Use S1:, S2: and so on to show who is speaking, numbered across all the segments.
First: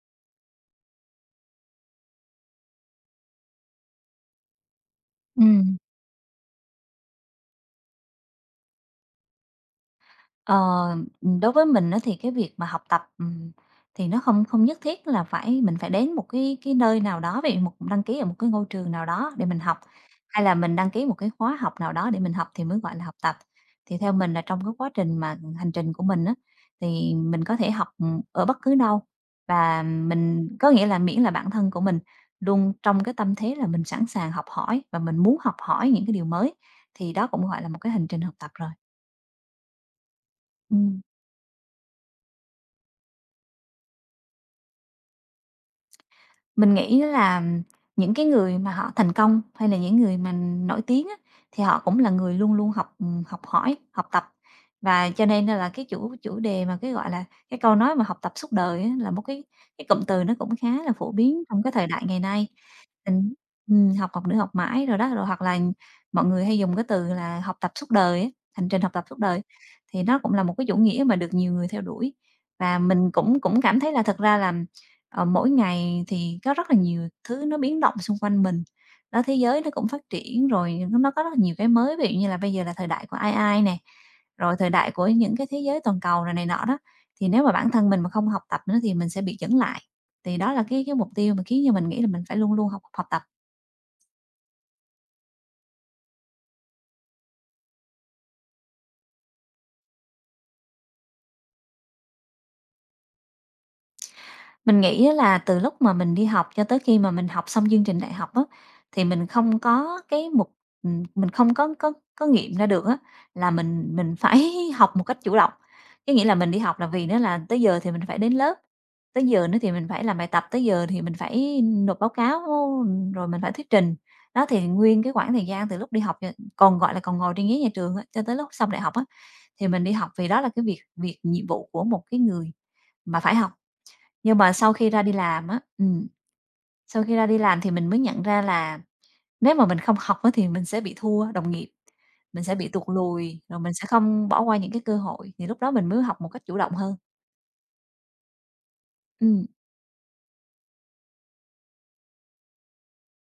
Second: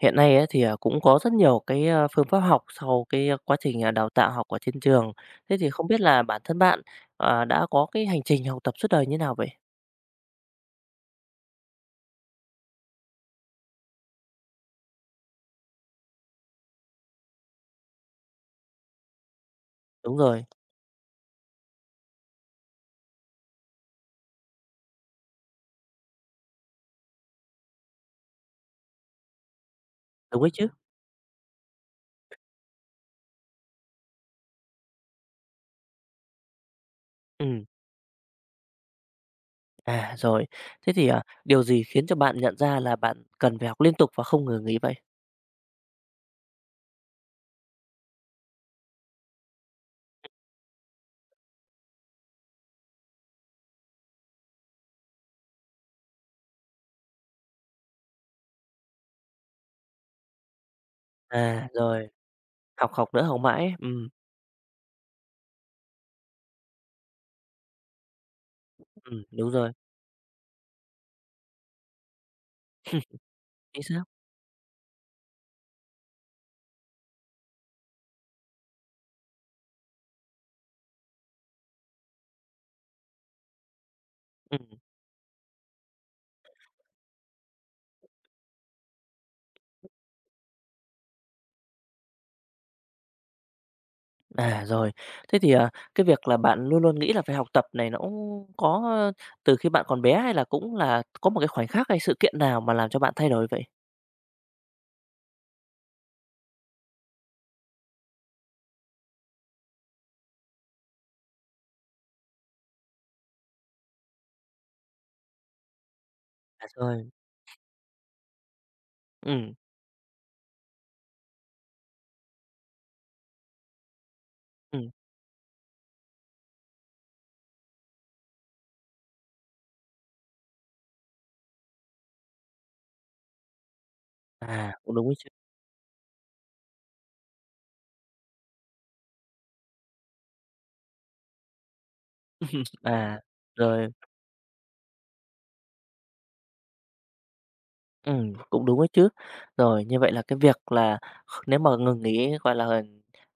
S1: Hiện nay ấy, thì, cũng có rất nhiều cái, phương pháp học sau cái, quá trình, đào tạo học ở trên trường. Thế thì
S2: Ừm,
S1: không biết là bản thân bạn, đã có cái hành trình học tập suốt đời như nào vậy?
S2: ờ, đối với mình á thì cái việc mà học tập, thì nó không không nhất thiết là phải mình phải đến một cái nơi nào đó, ví một đăng ký ở một cái ngôi trường nào đó để mình học,
S1: Đúng rồi,
S2: hay là mình đăng ký một cái khóa học nào đó để mình học thì mới gọi là học tập. Thì theo mình là trong cái quá trình mà hành trình của mình á, thì mình có thể học, ở bất cứ đâu và
S1: đúng đấy
S2: mình
S1: chứ.
S2: có nghĩa là miễn là bản thân của mình luôn trong cái tâm thế là mình sẵn sàng học hỏi và mình muốn học hỏi những cái điều mới, thì đó
S1: Ừ.
S2: cũng gọi là một cái hành trình học tập rồi.
S1: À, rồi. Thế
S2: Ừm.
S1: thì, điều gì khiến cho bạn nhận ra là bạn cần phải học liên tục và không ngừng nghỉ vậy?
S2: Mình nghĩ là những cái người mà họ thành công hay là những người mà nổi tiếng á, thì họ cũng là người luôn luôn học, học hỏi, học tập. Và cho nên là cái chủ chủ đề mà cái, gọi là, cái câu nói mà "học tập suốt đời" á, là một cái cụm từ nó cũng khá là phổ biến trong
S1: À,
S2: cái thời đại
S1: rồi,
S2: ngày nay.
S1: học học nữa
S2: Mình
S1: học mãi.
S2: học học nữa học mãi rồi đó, rồi hoặc là mọi người hay dùng cái từ là "học tập suốt đời" á, hành trình học tập suốt đời,
S1: Đúng rồi,
S2: thì nó cũng là một cái chủ nghĩa mà được nhiều người theo đuổi. Và mình cũng cũng cảm
S1: chính
S2: thấy là
S1: xác.
S2: thật ra là mỗi ngày thì có rất là nhiều thứ nó biến động xung quanh mình, đó, thế giới nó cũng phát triển rồi nó có rất là nhiều cái mới, ví dụ như là bây giờ là thời đại của AI nè, rồi
S1: Ừm.
S2: thời đại của những cái thế giới toàn cầu này này nọ đó, thì nếu mà bản thân mình mà không học tập nữa thì mình sẽ bị chững lại. Thì đó là cái mục tiêu mà khiến cho mình nghĩ là mình phải luôn luôn học học tập.
S1: À, rồi. Thế thì, cái việc là bạn luôn luôn nghĩ là phải học tập này nó cũng có, từ khi bạn còn bé hay là cũng là có một cái khoảnh khắc hay sự kiện nào mà làm cho bạn thay đổi vậy?
S2: Mình nghĩ á là từ lúc mà mình đi học cho tới khi mà mình học xong chương trình đại học á, thì mình không có cái mục mình không có nghiệm ra được á, là mình phải học một cách chủ động. Có nghĩa là mình đi
S1: À,
S2: học là vì
S1: rồi.
S2: nó là tới giờ thì mình phải đến lớp, tới giờ
S1: Ừm,
S2: nữa thì mình phải làm bài tập, tới giờ thì mình phải nộp báo cáo, rồi mình phải thuyết trình. Đó, thì
S1: ừm.
S2: nguyên cái khoảng thời gian từ lúc đi học cho còn, gọi là, còn ngồi trên ghế nhà trường á, cho tới lúc xong đại học á, thì mình đi học vì đó là cái việc việc nhiệm vụ của một cái người mà phải học. Nhưng mà
S1: À,
S2: sau khi
S1: cũng
S2: ra
S1: đúng
S2: đi
S1: ấy chứ.
S2: làm á, sau khi ra đi làm thì mình mới nhận ra là nếu mà mình không học á thì mình sẽ bị thua đồng nghiệp, mình sẽ bị tụt
S1: À,
S2: lùi, rồi mình sẽ
S1: rồi.
S2: không bỏ qua những cái cơ hội, thì lúc đó mình mới học một cách chủ động hơn.
S1: Cũng đúng ấy chứ.
S2: Ừm,
S1: Rồi, như vậy là cái việc là nếu mà ngừng nghỉ, gọi là,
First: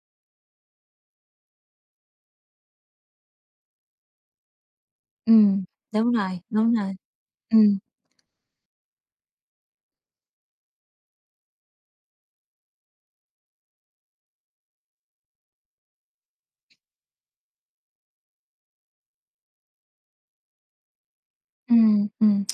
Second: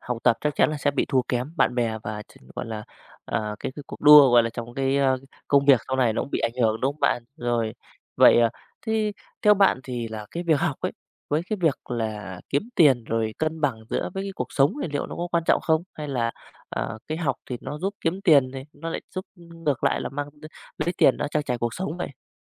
S1: học tập chắc chắn là sẽ bị thua kém bạn bè và gọi là, cái cuộc đua, gọi là, trong cái, công
S2: ừm,
S1: việc sau này
S2: đúng
S1: nó cũng bị
S2: rồi,
S1: ảnh
S2: đúng
S1: hưởng, đúng
S2: rồi.
S1: không bạn? Rồi,
S2: Ừm,
S1: vậy, thế theo bạn thì là cái việc học ấy, với cái việc là kiếm tiền rồi cân bằng giữa với cái cuộc sống thì liệu nó có quan trọng không? Hay là, cái học thì nó giúp kiếm tiền này, nó lại giúp ngược lại là mang lấy tiền nó trang trải cuộc sống
S2: ừm,
S1: vậy?
S2: ừm.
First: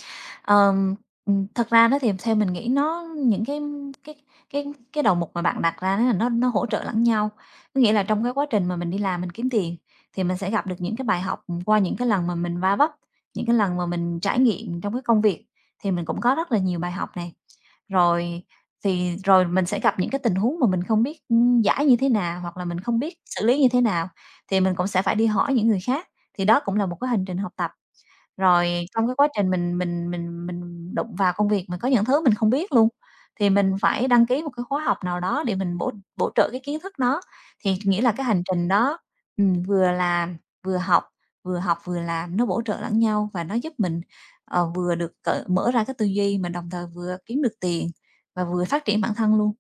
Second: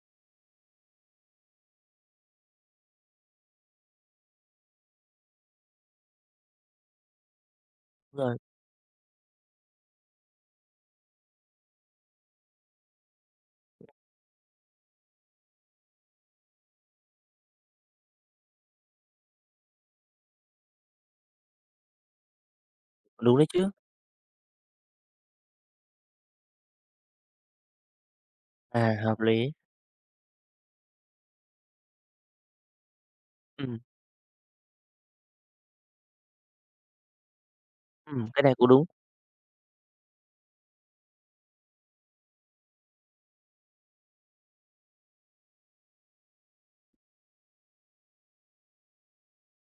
S2: Ờm, thật ra đó thì theo mình nghĩ nó những cái cái cái cái đầu mục mà bạn đặt ra đó là nó hỗ trợ lẫn nhau. Có nghĩa là trong cái
S1: Rồi,
S2: quá trình mà mình đi làm mình kiếm tiền thì mình sẽ gặp được những cái bài học qua những cái lần mà mình va vấp, những cái lần mà mình trải nghiệm trong cái công việc thì mình cũng có rất là nhiều bài học này. Rồi rồi mình sẽ gặp những cái tình huống mà mình không biết, giải như thế nào hoặc là mình không biết
S1: đúng
S2: xử
S1: đấy
S2: lý như
S1: chứ.
S2: thế nào thì mình cũng sẽ phải đi hỏi những người khác, thì đó cũng là một cái hành trình học tập. Rồi
S1: À,
S2: trong cái
S1: hợp
S2: quá trình
S1: lý.
S2: mình đụng vào công việc, mình có những thứ mình không biết luôn, thì mình
S1: Ừm,
S2: phải đăng ký một cái khóa học nào đó để mình bổ bổ trợ cái kiến thức đó. Thì nghĩa là cái
S1: cái
S2: hành
S1: này cũng
S2: trình
S1: đúng.
S2: đó, vừa làm, vừa học, vừa học vừa làm nó bổ trợ lẫn nhau và nó giúp mình, vừa được cởi mở ra cái tư duy, mà đồng thời vừa kiếm được tiền và vừa phát triển bản thân luôn.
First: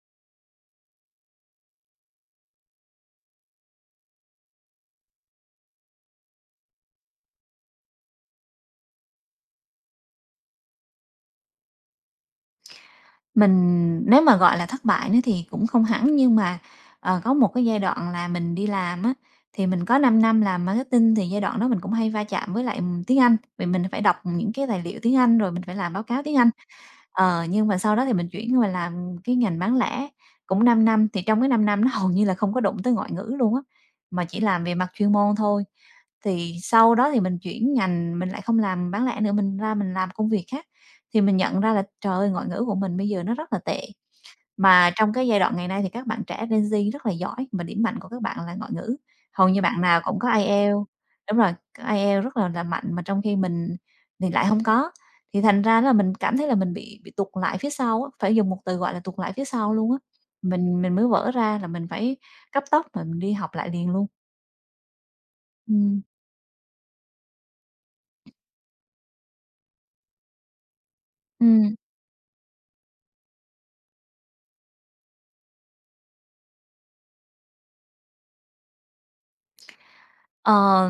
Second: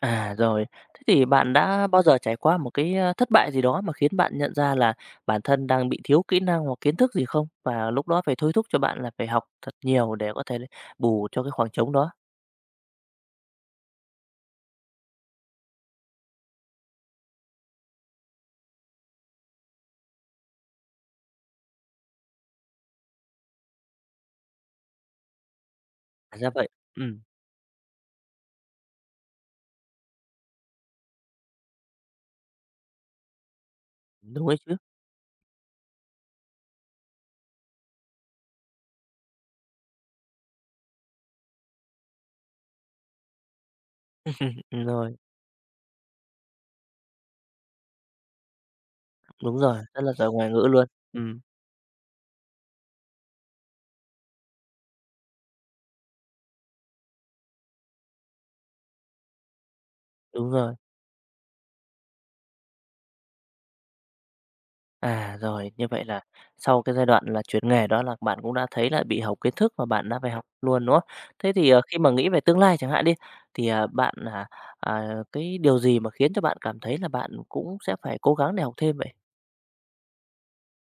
S1: À, rồi, thế thì bạn đã bao giờ trải qua một cái, thất bại gì đó mà khiến bạn nhận ra là bản thân đang bị thiếu kỹ năng hoặc kiến thức gì không? Và lúc đó phải thôi thúc cho bạn là phải học thật nhiều để có thể bù cho cái khoảng trống đó?
S2: Mình nếu mà, gọi là, thất bại nữa thì cũng không hẳn, nhưng mà, có một cái giai đoạn là mình đi làm á, thì mình có 5 năm làm marketing thì giai đoạn đó mình cũng hay va chạm với lại, tiếng Anh, vì mình phải đọc những cái tài liệu tiếng Anh rồi mình phải làm báo cáo
S1: À,
S2: tiếng
S1: ra
S2: Anh.
S1: vậy. Ừm,
S2: Nhưng mà sau đó thì mình chuyển qua làm cái ngành bán lẻ cũng 5 năm, thì trong cái 5 năm nó hầu như là không có đụng tới ngoại ngữ luôn á, mà chỉ
S1: đúng ấy
S2: làm về
S1: chứ.
S2: mặt chuyên môn thôi. Thì sau đó thì mình chuyển ngành, mình lại không làm bán lẻ nữa, mình ra mình làm công việc khác, thì mình nhận ra là, trời ơi, ngoại ngữ của mình bây giờ nó rất là tệ. Mà trong
S1: Rồi,
S2: cái giai đoạn ngày nay thì các bạn trẻ Gen Z rất là giỏi, mà điểm mạnh của các bạn là ngoại ngữ, hầu
S1: đúng
S2: như
S1: rồi,
S2: bạn nào
S1: rất là
S2: cũng có
S1: giỏi ngoại ngữ luôn.
S2: IELTS. Đúng
S1: Ừm,
S2: rồi, có IELTS rất là mạnh, mà trong khi mình thì lại hông có. Thì thành ra là mình cảm thấy là mình bị tụt lại phía sau á, phải dùng một từ gọi là tụt lại phía sau luôn á,
S1: đúng rồi.
S2: mình mới vỡ ra là mình phải cấp tốc mà mình đi học lại liền luôn.
S1: À, rồi, như
S2: Ừm,
S1: vậy là sau cái giai đoạn là chuyển nghề đó là bạn cũng đã thấy là bị hỏng kiến thức và bạn đã phải học luôn, đúng không? Thế thì,
S2: ừm.
S1: khi mà nghĩ về tương lai chẳng hạn đi, thì, bạn, cái điều gì mà khiến cho bạn cảm thấy là bạn cũng sẽ phải cố gắng để học thêm vậy?
S2: Ờ,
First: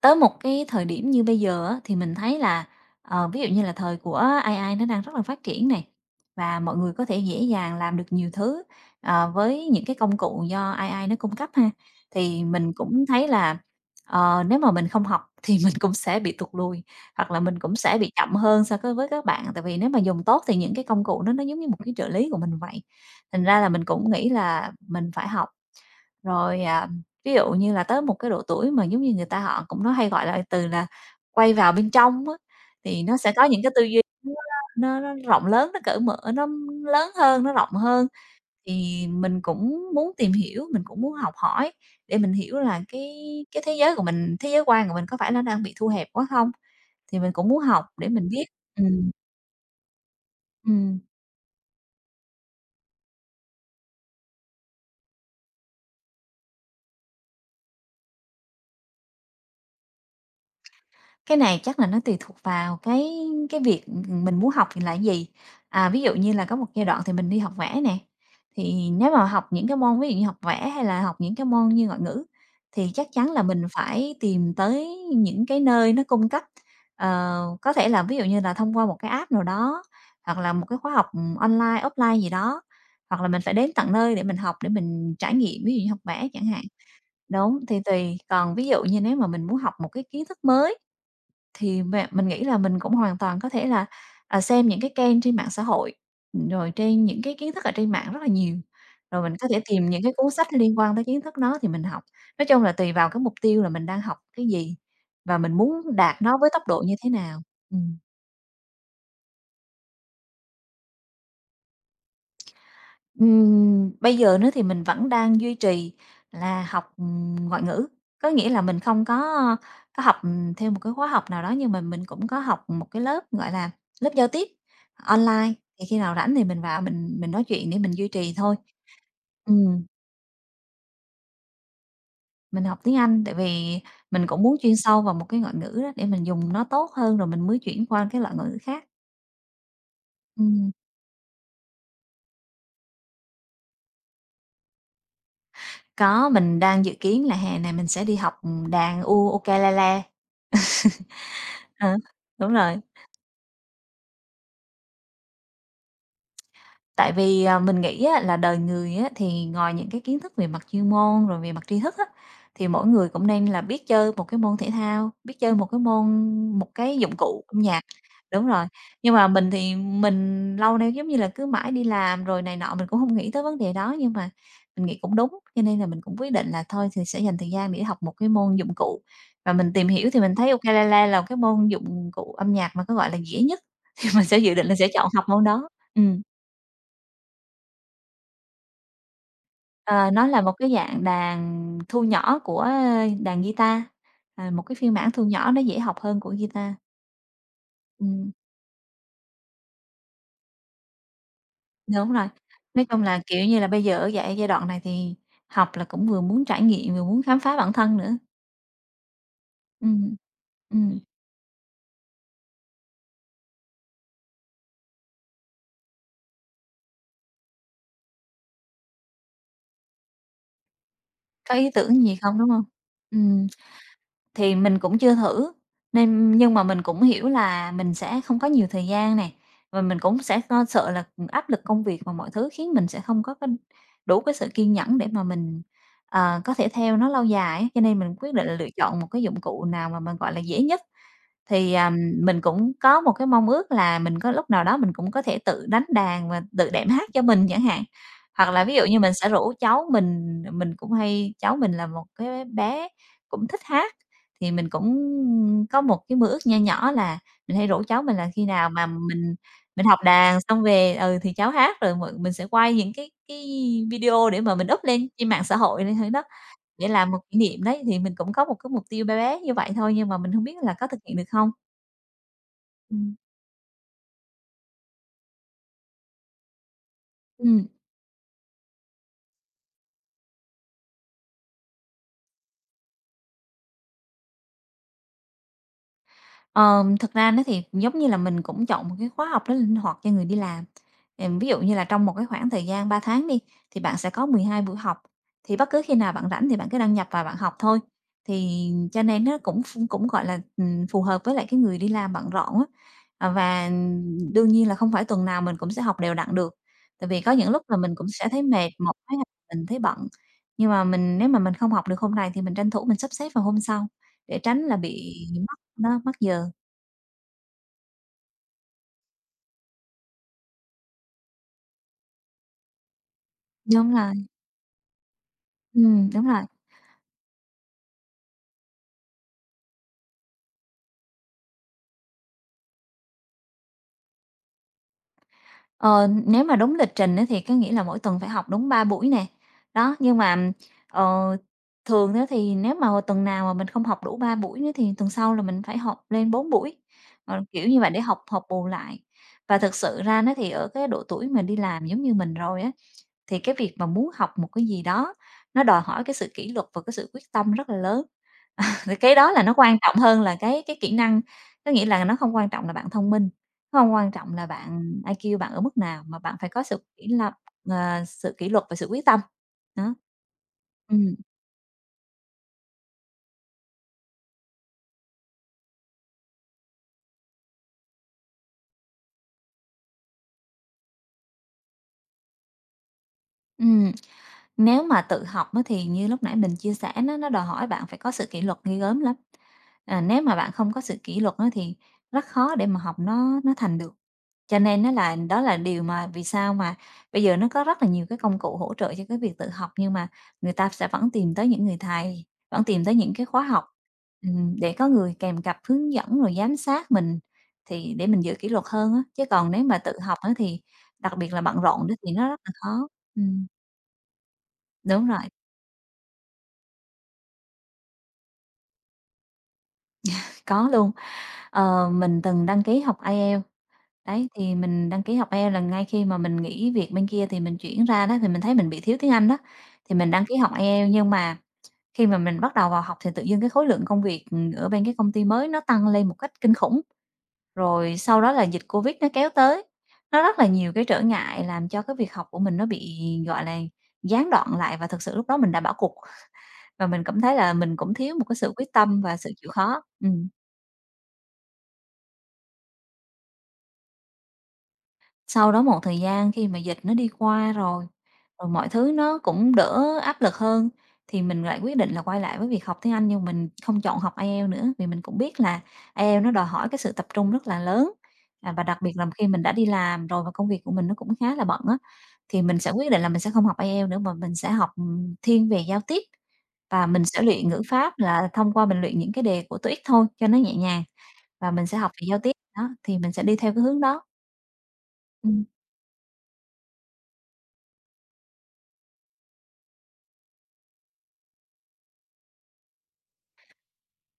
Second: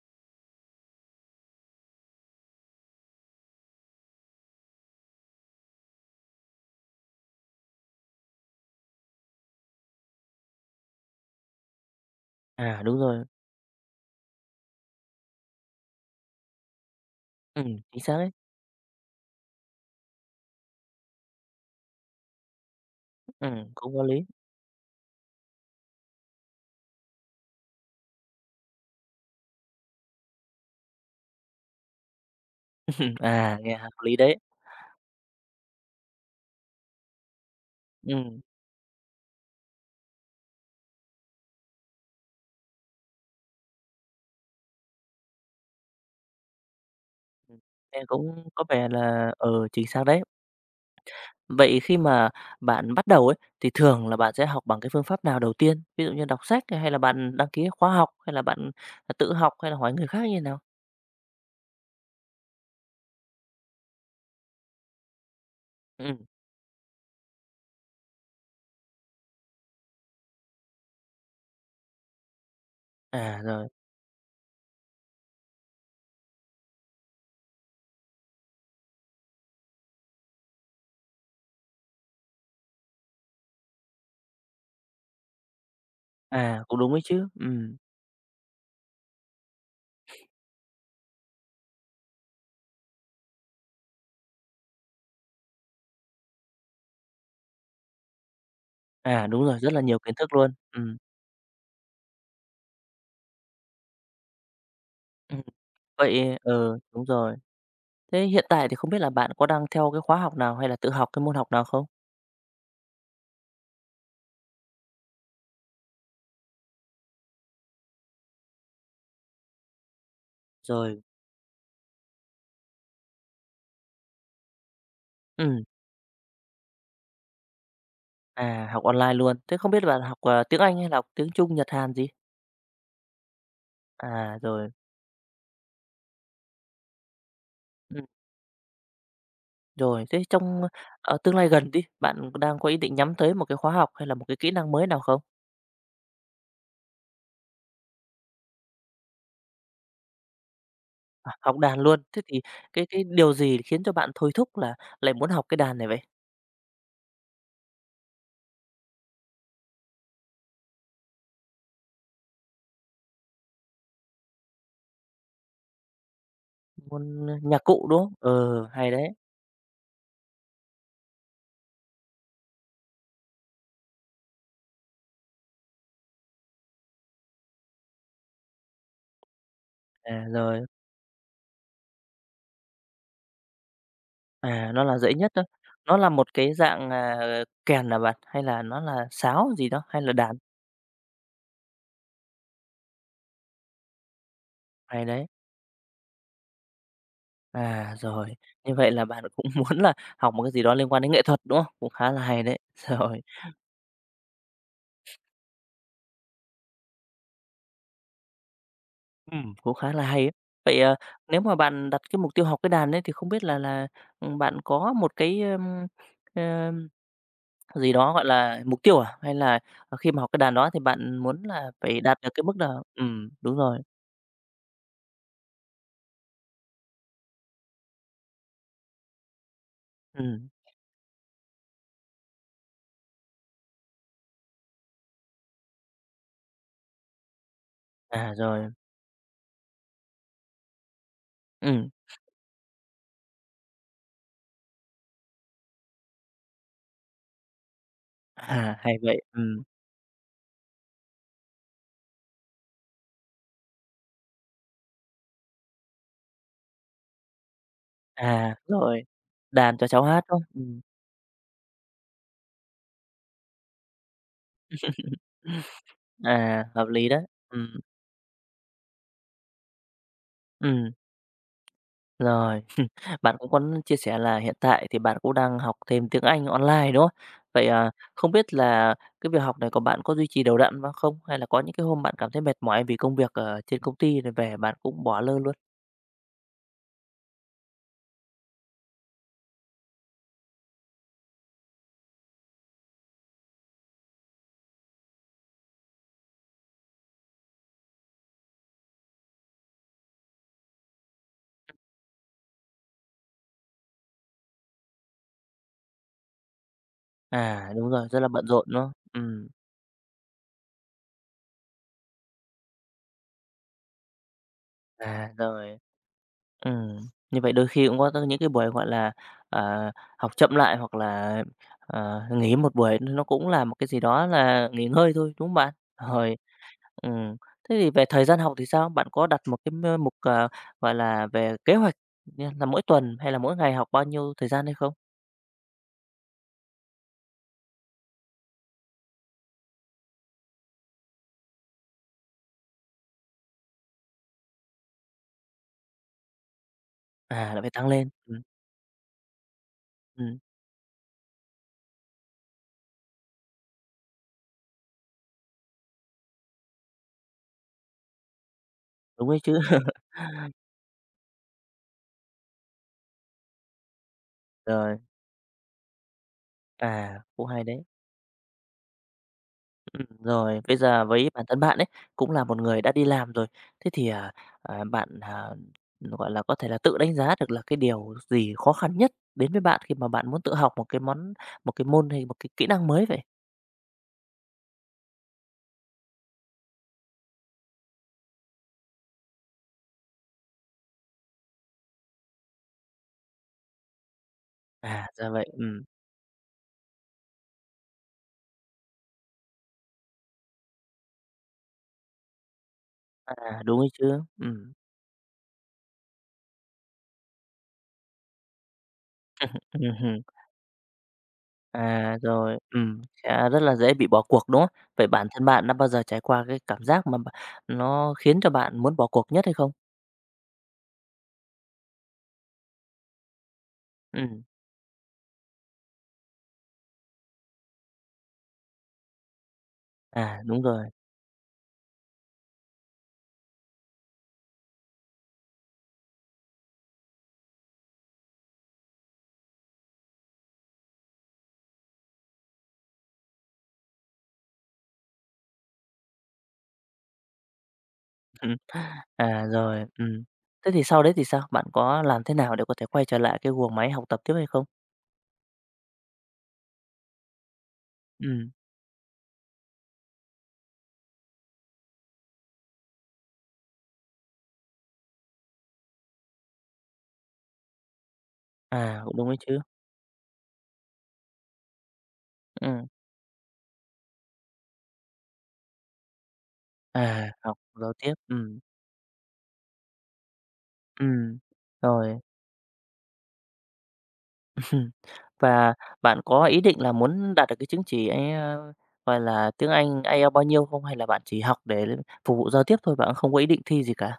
S2: tới một cái thời điểm như bây giờ á, thì mình thấy là, ví dụ như là thời của AI nó đang rất là phát triển này, và mọi người có thể dễ dàng làm được nhiều thứ, với những cái công cụ do AI nó cung cấp ha. Thì mình
S1: À, đúng
S2: cũng
S1: rồi,
S2: thấy là, nếu mà mình không học thì mình cũng sẽ bị tụt lùi, hoặc là mình cũng sẽ
S1: chính
S2: bị
S1: xác đấy,
S2: chậm hơn so cái với các bạn, tại vì nếu mà dùng tốt thì những cái công cụ đó nó giống như một cái trợ lý của mình vậy. Thành ra là mình
S1: cũng có
S2: cũng
S1: lý.
S2: nghĩ là mình phải học. Rồi, à, ví dụ như là tới một cái độ tuổi mà giống như người ta họ cũng nói hay gọi là từ là quay vào bên trong á, thì nó sẽ có
S1: À,
S2: những cái
S1: nghe
S2: tư
S1: hợp
S2: duy
S1: lý
S2: nó
S1: đấy,
S2: nó nó rộng lớn, nó cởi mở, nó lớn hơn, nó rộng hơn.
S1: ừm,
S2: Thì mình cũng muốn tìm hiểu, mình cũng muốn học hỏi để mình hiểu là cái thế giới của mình, thế giới quan của mình có phải nó đang bị thu hẹp quá không? Thì mình cũng
S1: ừm,
S2: muốn học
S1: nghe
S2: để mình biết.
S1: cũng có vẻ
S2: Ừm,
S1: là, ừ, chính xác đấy.
S2: ừm.
S1: Vậy khi mà bạn bắt đầu ấy, thì thường là bạn sẽ học bằng cái phương pháp nào đầu tiên? Ví dụ như đọc sách này, hay là bạn đăng ký khóa học, hay là bạn tự học, hay là hỏi người khác như thế nào?
S2: Cái này chắc là nó tùy thuộc vào cái việc, mình muốn học thì là cái gì. À, ví dụ
S1: Ừm,
S2: như là có một giai đoạn thì mình đi học vẽ nè, thì nếu mà học những cái môn ví dụ như học vẽ hay là học những cái môn như ngoại ngữ thì chắc chắn
S1: à,
S2: là mình
S1: rồi,
S2: phải tìm tới những cái nơi nó cung cấp, có thể là ví dụ như là thông qua một cái app nào đó, hoặc là một cái khóa học, online, offline gì đó, hoặc là mình phải đến tận nơi để mình học, để mình trải nghiệm, ví dụ như học vẽ chẳng
S1: à,
S2: hạn.
S1: cũng đúng ấy chứ,
S2: Đúng, thì tùy, còn ví dụ như nếu mà mình muốn học một cái kiến thức mới thì mẹ mình nghĩ là mình cũng hoàn toàn có thể là, xem những cái kênh trên mạng xã hội, rồi trên những cái kiến thức ở trên mạng rất là nhiều, rồi
S1: à,
S2: mình
S1: đúng
S2: có
S1: rồi,
S2: thể
S1: rất là
S2: tìm
S1: nhiều
S2: những cái
S1: kiến
S2: cuốn
S1: thức luôn,
S2: sách liên quan
S1: ừm.
S2: tới kiến thức đó thì mình học. Nói chung là tùy vào cái mục tiêu là mình đang học cái gì và
S1: Ừm.
S2: mình muốn đạt nó
S1: Vậy
S2: với tốc
S1: ừ,
S2: độ như
S1: đúng
S2: thế
S1: rồi.
S2: nào. Ừm.
S1: Thế hiện tại thì không biết là bạn có đang theo cái khóa học nào hay là tự học cái môn học nào không?
S2: Bây giờ nữa thì mình vẫn đang duy trì là học, ngoại ngữ, có nghĩa là mình không có học, theo một cái
S1: Rồi.
S2: khóa học nào đó, nhưng mà mình cũng có học một cái lớp, gọi là, lớp giao tiếp online,
S1: Ừm,
S2: thì khi nào rảnh thì mình vào mình nói chuyện để mình duy trì thôi.
S1: à, học online luôn. Thế không biết
S2: Ừm,
S1: bạn học, tiếng Anh hay là học tiếng Trung, Nhật, Hàn gì?
S2: mình học tiếng Anh tại vì mình
S1: À,
S2: cũng muốn
S1: rồi.
S2: chuyên sâu vào một cái ngoại ngữ đó để mình dùng nó tốt hơn rồi mình mới chuyển qua cái loại ngoại ngữ khác.
S1: Rồi, thế trong,
S2: Ừm,
S1: tương lai gần đi, bạn đang có ý định nhắm tới một cái khóa học hay là một cái kỹ năng mới nào không?
S2: có, mình đang dự kiến là hè này mình sẽ đi học, đàn ukulele.
S1: À, học đàn
S2: Ờ,
S1: luôn, thế thì
S2: đúng rồi.
S1: cái điều gì khiến cho bạn thôi thúc là lại muốn học cái đàn này vậy?
S2: Tại vì, mình nghĩ á là đời người á thì ngoài những cái kiến thức về mặt chuyên môn, rồi về mặt tri thức á, thì mỗi người cũng nên là biết chơi một cái môn thể thao, biết chơi một cái
S1: Môn
S2: dụng cụ âm
S1: nhạc
S2: nhạc.
S1: cụ, đúng không?
S2: Đúng
S1: Ừ,
S2: rồi,
S1: hay đấy.
S2: nhưng mà mình thì mình lâu nay, giống như là, cứ mãi đi làm rồi này nọ, mình cũng không nghĩ tới vấn đề đó, nhưng mà mình nghĩ cũng đúng, cho nên là mình cũng quyết định là thôi thì sẽ dành thời gian để học một cái môn dụng cụ. Và mình tìm hiểu thì
S1: À,
S2: mình thấy
S1: rồi,
S2: ukulele là cái môn dụng cụ âm nhạc mà có, gọi là, dễ nhất, thì mình sẽ dự định là
S1: nó
S2: sẽ
S1: là
S2: chọn
S1: dễ
S2: học
S1: nhất đó.
S2: môn đó.
S1: Nó là
S2: Ừm.
S1: một cái dạng, kèn là bạn? Hay là nó là sáo gì đó, hay
S2: Ờ,
S1: là
S2: nó
S1: đàn?
S2: là một cái dạng đàn thu nhỏ của, ơ, đàn guitar, à, một cái phiên
S1: Hay
S2: bản thu
S1: đấy.
S2: nhỏ nó dễ học hơn của guitar.
S1: À,
S2: Ừm,
S1: rồi, như vậy là bạn cũng muốn là học một cái gì đó liên quan đến nghệ thuật, đúng không? Cũng khá
S2: đúng
S1: là
S2: rồi.
S1: hay đấy.
S2: Nói chung
S1: Rồi.
S2: là, kiểu như là, bây giờ ở giai giai đoạn này thì học là cũng vừa muốn trải nghiệm, vừa muốn khám phá bản thân nữa.
S1: Cũng khá là
S2: Ừm,
S1: hay á. Vậy,
S2: ừm,
S1: nếu mà bạn đặt cái mục tiêu học cái đàn ấy thì không biết là bạn có một cái, ưm, ưm, gì đó, gọi là, mục tiêu à? Hay là, khi mà học cái đàn đó thì bạn muốn
S2: có ý
S1: là phải
S2: tưởng gì
S1: đạt được
S2: không,
S1: cái
S2: đúng
S1: mức
S2: hông?
S1: nào?
S2: Ừm.
S1: Đúng rồi,
S2: Thì mình cũng chưa thử, nên nhưng mà mình cũng hiểu là mình sẽ không có nhiều thời gian này và mình cũng sẽ
S1: ừm,
S2: lo sợ là, áp lực công việc và mọi thứ khiến mình sẽ không có cái đủ cái sự kiên nhẫn để mà mình, có thể theo nó lâu dài á, cho nên mình
S1: à,
S2: quyết định là
S1: rồi,
S2: lựa chọn một cái dụng cụ nào mà mình, gọi là, dễ nhất. Thì,
S1: ừm,
S2: mình cũng có một cái mong ước là mình có lúc nào đó mình cũng có thể tự đánh đàn và tự đệm hát cho mình chẳng hạn, hoặc là ví
S1: à,
S2: dụ
S1: hay
S2: như mình
S1: vậy,
S2: sẽ rủ cháu mình cũng hay cháu mình là một cái bé cũng thích hát thì mình cũng có một cái mơ ước nho nhỏ là mình hay rủ cháu mình là khi
S1: à,
S2: nào mà
S1: rồi,
S2: mình
S1: đàn cho
S2: mình học
S1: cháu hát,
S2: đàn
S1: đúng không?
S2: xong
S1: Ừm.
S2: về, ừ, thì cháu hát rồi mọi mình sẽ quay những cái video để mà mình up lên trên mạng xã hội này thôi đó,
S1: À,
S2: để
S1: hợp lý
S2: làm một
S1: đấy,
S2: kỷ niệm
S1: ừm,
S2: đấy. Thì mình cũng có một cái mục tiêu bé bé như vậy thôi, nhưng mà mình không biết là có
S1: ừm,
S2: thực hiện được không?
S1: rồi.
S2: Ừm.
S1: Bạn cũng có chia sẻ là hiện tại thì bạn cũng đang học thêm tiếng Anh online, đúng không? Vậy,
S2: Ừm.
S1: không biết là cái việc học này của bạn có duy trì đều đặn không? Hay là có những cái hôm bạn cảm thấy mệt mỏi vì công việc ở trên công ty rồi về bạn cũng bỏ lơ luôn?
S2: Thực ra nó thì giống như là mình cũng chọn một cái khóa học nó linh hoạt cho người đi làm. Ví dụ như là trong một cái khoảng thời gian 3 tháng đi, thì bạn sẽ có 12 buổi học, thì bất cứ khi nào bạn rảnh thì bạn cứ đăng nhập và bạn học thôi. Thì cho nên nó cũng, gọi là, phù hợp với lại cái người đi làm bận rộn á. À, và đương nhiên là không phải tuần nào mình cũng sẽ học đều đặn được, tại vì có những lúc
S1: À,
S2: là
S1: đúng
S2: mình cũng
S1: rồi, rất là
S2: sẽ thấy
S1: bận rộn,
S2: mệt,
S1: đúng không?
S2: một cái mình thấy bận. Nhưng mà nếu mà mình không học được hôm này thì mình tranh thủ mình sắp xếp vào hôm sau để tránh là bị
S1: À,
S2: mất
S1: rồi,
S2: đó, mất giờ.
S1: ừ. Như vậy đôi khi cũng có những cái buổi, gọi là, à, học chậm lại hoặc là, nghỉ một buổi nó cũng là một cái
S2: Đúng
S1: gì
S2: rồi,
S1: đó là nghỉ ngơi thôi, đúng không bạn?
S2: đúng
S1: Rồi.
S2: rồi.
S1: Ừm. Thế thì về thời gian học thì sao? Bạn có đặt một cái mục, gọi là, về kế hoạch như là mỗi tuần hay là mỗi ngày học bao nhiêu thời gian hay không?
S2: Ờ, nếu mà đúng lịch trình á thì có nghĩa là mỗi tuần phải học đúng 3 buổi nè. Đó, nhưng mà, ờ, thường á thì nếu mà hồi tuần nào mà mình không học đủ 3 buổi nữa thì tuần sau là mình phải học lên 4 buổi, ờ,
S1: À, là
S2: kiểu
S1: phải
S2: như
S1: tăng
S2: vậy để
S1: lên.
S2: học học bù lại. Và thực sự ra nó
S1: Ừm,
S2: thì ở cái độ tuổi mà đi làm giống như mình rồi á, thì cái việc mà muốn học một cái gì đó nó đòi hỏi cái sự kỷ luật và cái sự quyết tâm rất là lớn. Thì cái
S1: đúng
S2: đó
S1: đấy
S2: là
S1: chứ.
S2: nó quan trọng hơn là cái kỹ năng, có nghĩa là nó không quan trọng là bạn thông minh. Không, quan trọng là
S1: Rồi,
S2: bạn ai IQ bạn ở mức nào, mà bạn phải có sự kỷ
S1: à,
S2: lập
S1: cũng hay đấy.
S2: ờ, sự kỷ luật và sự quyết tâm. Đó.
S1: Rồi, bây giờ
S2: Ừm.
S1: với bản thân bạn ấy, cũng là một người đã đi làm rồi, thế thì, bạn, gọi là, có thể là tự đánh giá được là cái điều gì khó khăn nhất đến với bạn khi mà bạn muốn tự học một cái môn hay một cái kỹ năng mới vậy?
S2: Ừm, nếu mà tự học á thì như lúc nãy mình chia sẻ nó đòi hỏi bạn phải có sự kỷ luật ghê gớm lắm. À, nếu mà bạn không có sự kỷ luật á thì rất khó để mà học nó thành được. Cho nên nó
S1: À,
S2: là
S1: ra
S2: đó
S1: vậy,
S2: là điều mà vì sao mà bây giờ nó có rất là nhiều cái công cụ hỗ trợ cho cái việc tự học, nhưng mà người ta sẽ vẫn tìm tới những người thầy, vẫn tìm tới những cái khóa
S1: à,
S2: học,
S1: đúng đấy chứ,
S2: để có người kèm cặp hướng dẫn rồi giám sát mình thì để mình giữ kỷ luật hơn á. Chứ còn nếu mà tự học
S1: Hừm.
S2: á thì đặc biệt là bận rộn đó thì
S1: À,
S2: nó rất là
S1: rồi,
S2: khó.
S1: sẽ rất là dễ bị bỏ cuộc, đúng không? Vậy
S2: Đúng rồi,
S1: bản thân bạn đã bao giờ trải qua cái cảm giác mà nó khiến cho bạn muốn bỏ cuộc nhất hay không?
S2: có luôn. Ờ, mình từng đăng ký học IELTS, đấy,
S1: Ừm,
S2: thì mình đăng ký học IELTS là ngay khi mà mình nghỉ việc bên kia thì mình chuyển ra đó, thì mình thấy mình bị thiếu tiếng Anh đó, thì mình đăng ký
S1: à,
S2: học
S1: đúng rồi.
S2: IELTS. Nhưng mà khi mà mình bắt đầu vào học thì tự dưng cái khối lượng công việc, ở bên cái công ty mới nó tăng lên một cách kinh khủng, rồi sau đó là dịch Covid nó kéo tới. Nó rất là nhiều cái trở ngại làm cho cái việc học của mình nó bị, gọi là, gián đoạn lại và thực sự lúc đó mình đã bỏ cuộc và mình cảm thấy là mình cũng thiếu một cái sự quyết tâm và sự
S1: À,
S2: chịu khó.
S1: rồi.
S2: Ừm.
S1: Thế thì sau đấy thì sao? Bạn có làm thế nào để có thể quay trở lại cái guồng máy học tập tiếp hay không?
S2: Sau đó một thời gian khi mà dịch nó đi qua rồi,
S1: Ừm,
S2: rồi mọi thứ nó cũng đỡ áp lực hơn, thì mình lại quyết định là quay lại với việc học tiếng Anh nhưng mình không chọn học IELTS nữa, vì mình cũng biết là IELTS nó đòi hỏi cái sự tập trung rất là lớn. À, và đặc biệt
S1: à,
S2: là
S1: cũng
S2: khi
S1: đúng đấy
S2: mình đã
S1: chứ.
S2: đi làm rồi và công việc của mình nó cũng khá là bận á, thì mình sẽ
S1: Ừm,
S2: quyết định là mình sẽ không học IELTS nữa mà mình sẽ học, thiên về giao tiếp và mình sẽ luyện
S1: học
S2: ngữ
S1: giao
S2: pháp
S1: tiếp,
S2: là thông qua mình luyện những cái đề của TOEIC thôi cho nó nhẹ nhàng
S1: ừm,
S2: và mình sẽ học về giao
S1: rồi.
S2: tiếp, đó, thì mình sẽ đi theo cái hướng đó.
S1: Ừm,
S2: Ừm.
S1: và bạn có ý định là muốn đạt được cái chứng chỉ ấy, gọi là, tiếng Anh IELTS bao nhiêu không? Hay là bạn chỉ học để phục vụ giao tiếp thôi, bạn không có ý định thi gì cả?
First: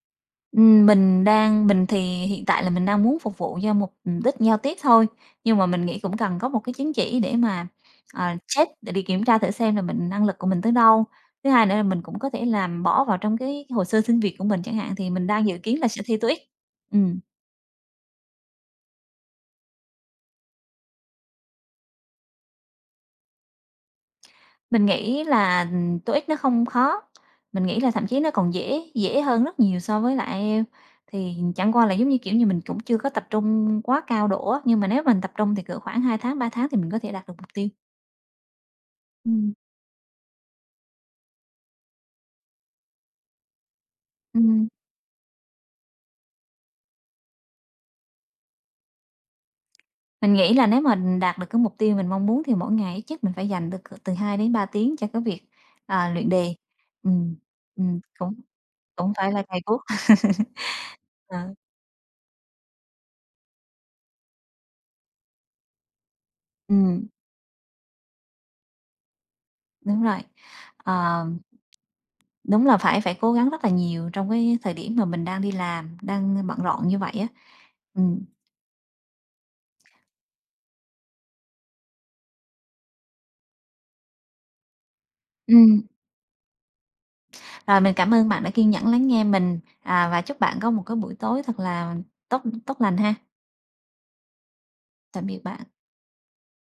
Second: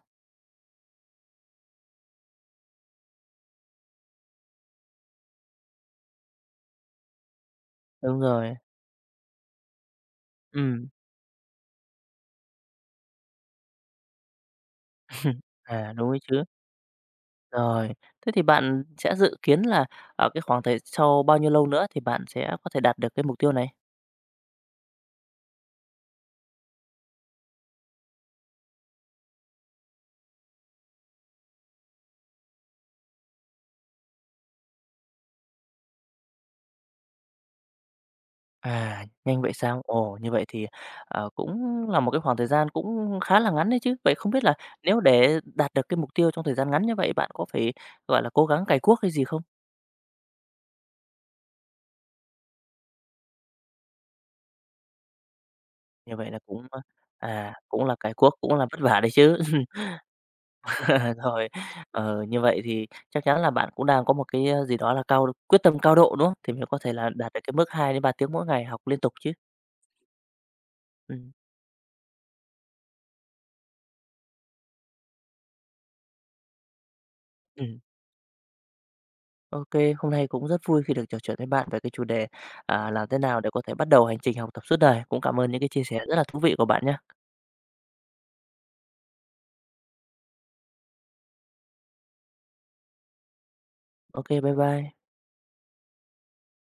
S2: Mình thì hiện tại là mình đang muốn phục vụ cho mục đích giao tiếp thôi, nhưng mà mình nghĩ cũng cần có một cái chứng chỉ để mà,
S1: Đúng
S2: ờ,
S1: rồi,
S2: check để đi kiểm tra thử xem là năng lực của mình tới
S1: ừm,
S2: đâu. Thứ hai nữa là mình cũng có thể làm bỏ vào trong cái hồ sơ xin việc của mình chẳng hạn, thì mình đang dự kiến là
S1: à,
S2: sẽ
S1: đúng
S2: thi
S1: ấy
S2: TOEIC.
S1: chứ.
S2: Ừm,
S1: Rồi, thế thì bạn sẽ dự kiến là ở cái khoảng thời sau bao nhiêu lâu nữa thì bạn sẽ có thể đạt được cái mục tiêu này?
S2: mình nghĩ là, TOEIC nó không khó, mình nghĩ là thậm chí nó còn dễ dễ hơn rất nhiều so với lại IELTS. Thì chẳng qua là, giống như, kiểu như, mình cũng chưa có tập trung quá cao độ á, nhưng mà nếu mình tập trung thì cỡ khoảng 2 tháng, 3 tháng thì mình có thể đạt được mục tiêu.
S1: À, nhanh vậy
S2: Ừm,
S1: sao? Ồ, như vậy thì, cũng là một cái khoảng thời gian cũng khá là ngắn đấy chứ. Vậy không biết là
S2: ừm,
S1: nếu để đạt được cái mục tiêu trong thời gian ngắn như vậy, bạn có phải, gọi là, cố gắng cày cuốc hay gì không?
S2: mình nghĩ là nếu mà đạt được cái mục tiêu mình mong muốn thì mỗi ngày ít nhất mình phải dành được c từ 2 đến 3 tiếng cho cái việc, à,
S1: Như
S2: luyện
S1: vậy là
S2: đề.
S1: cũng,
S2: Ừm,
S1: cũng là cái cuốc,
S2: cũng
S1: cũng là vất vả đấy
S2: cũng phải
S1: chứ.
S2: là cày cuốc.
S1: Rồi,
S2: Ờ,
S1: như vậy thì chắc chắn là bạn cũng đang có một cái, gì đó là cao quyết tâm cao độ, đúng không? Thì mới có thể
S2: ừm,
S1: là đạt được cái mức 2 đến 3 tiếng mỗi ngày học liên tục chứ.
S2: đúng rồi. Ờ,
S1: Ừm,
S2: đúng là phải phải cố gắng rất là nhiều trong cái thời điểm mà mình đang đi làm, đang bận rộn như vậy á.
S1: ừm.
S2: Ừm,
S1: Ô, hôm nay cũng rất vui khi được trò chuyện với bạn về cái chủ đề, làm thế nào để có thể bắt đầu hành trình học tập suốt đời. Cũng cảm ơn những cái
S2: ừm,
S1: chia sẻ rất là thú vị của bạn nhé.
S2: rồi mình cảm ơn bạn đã kiên nhẫn lắng nghe mình, à, và chúc bạn có một cái buổi tối thật là tốt tốt lành ha.
S1: Ok, bye bye.
S2: Tạm biệt bạn.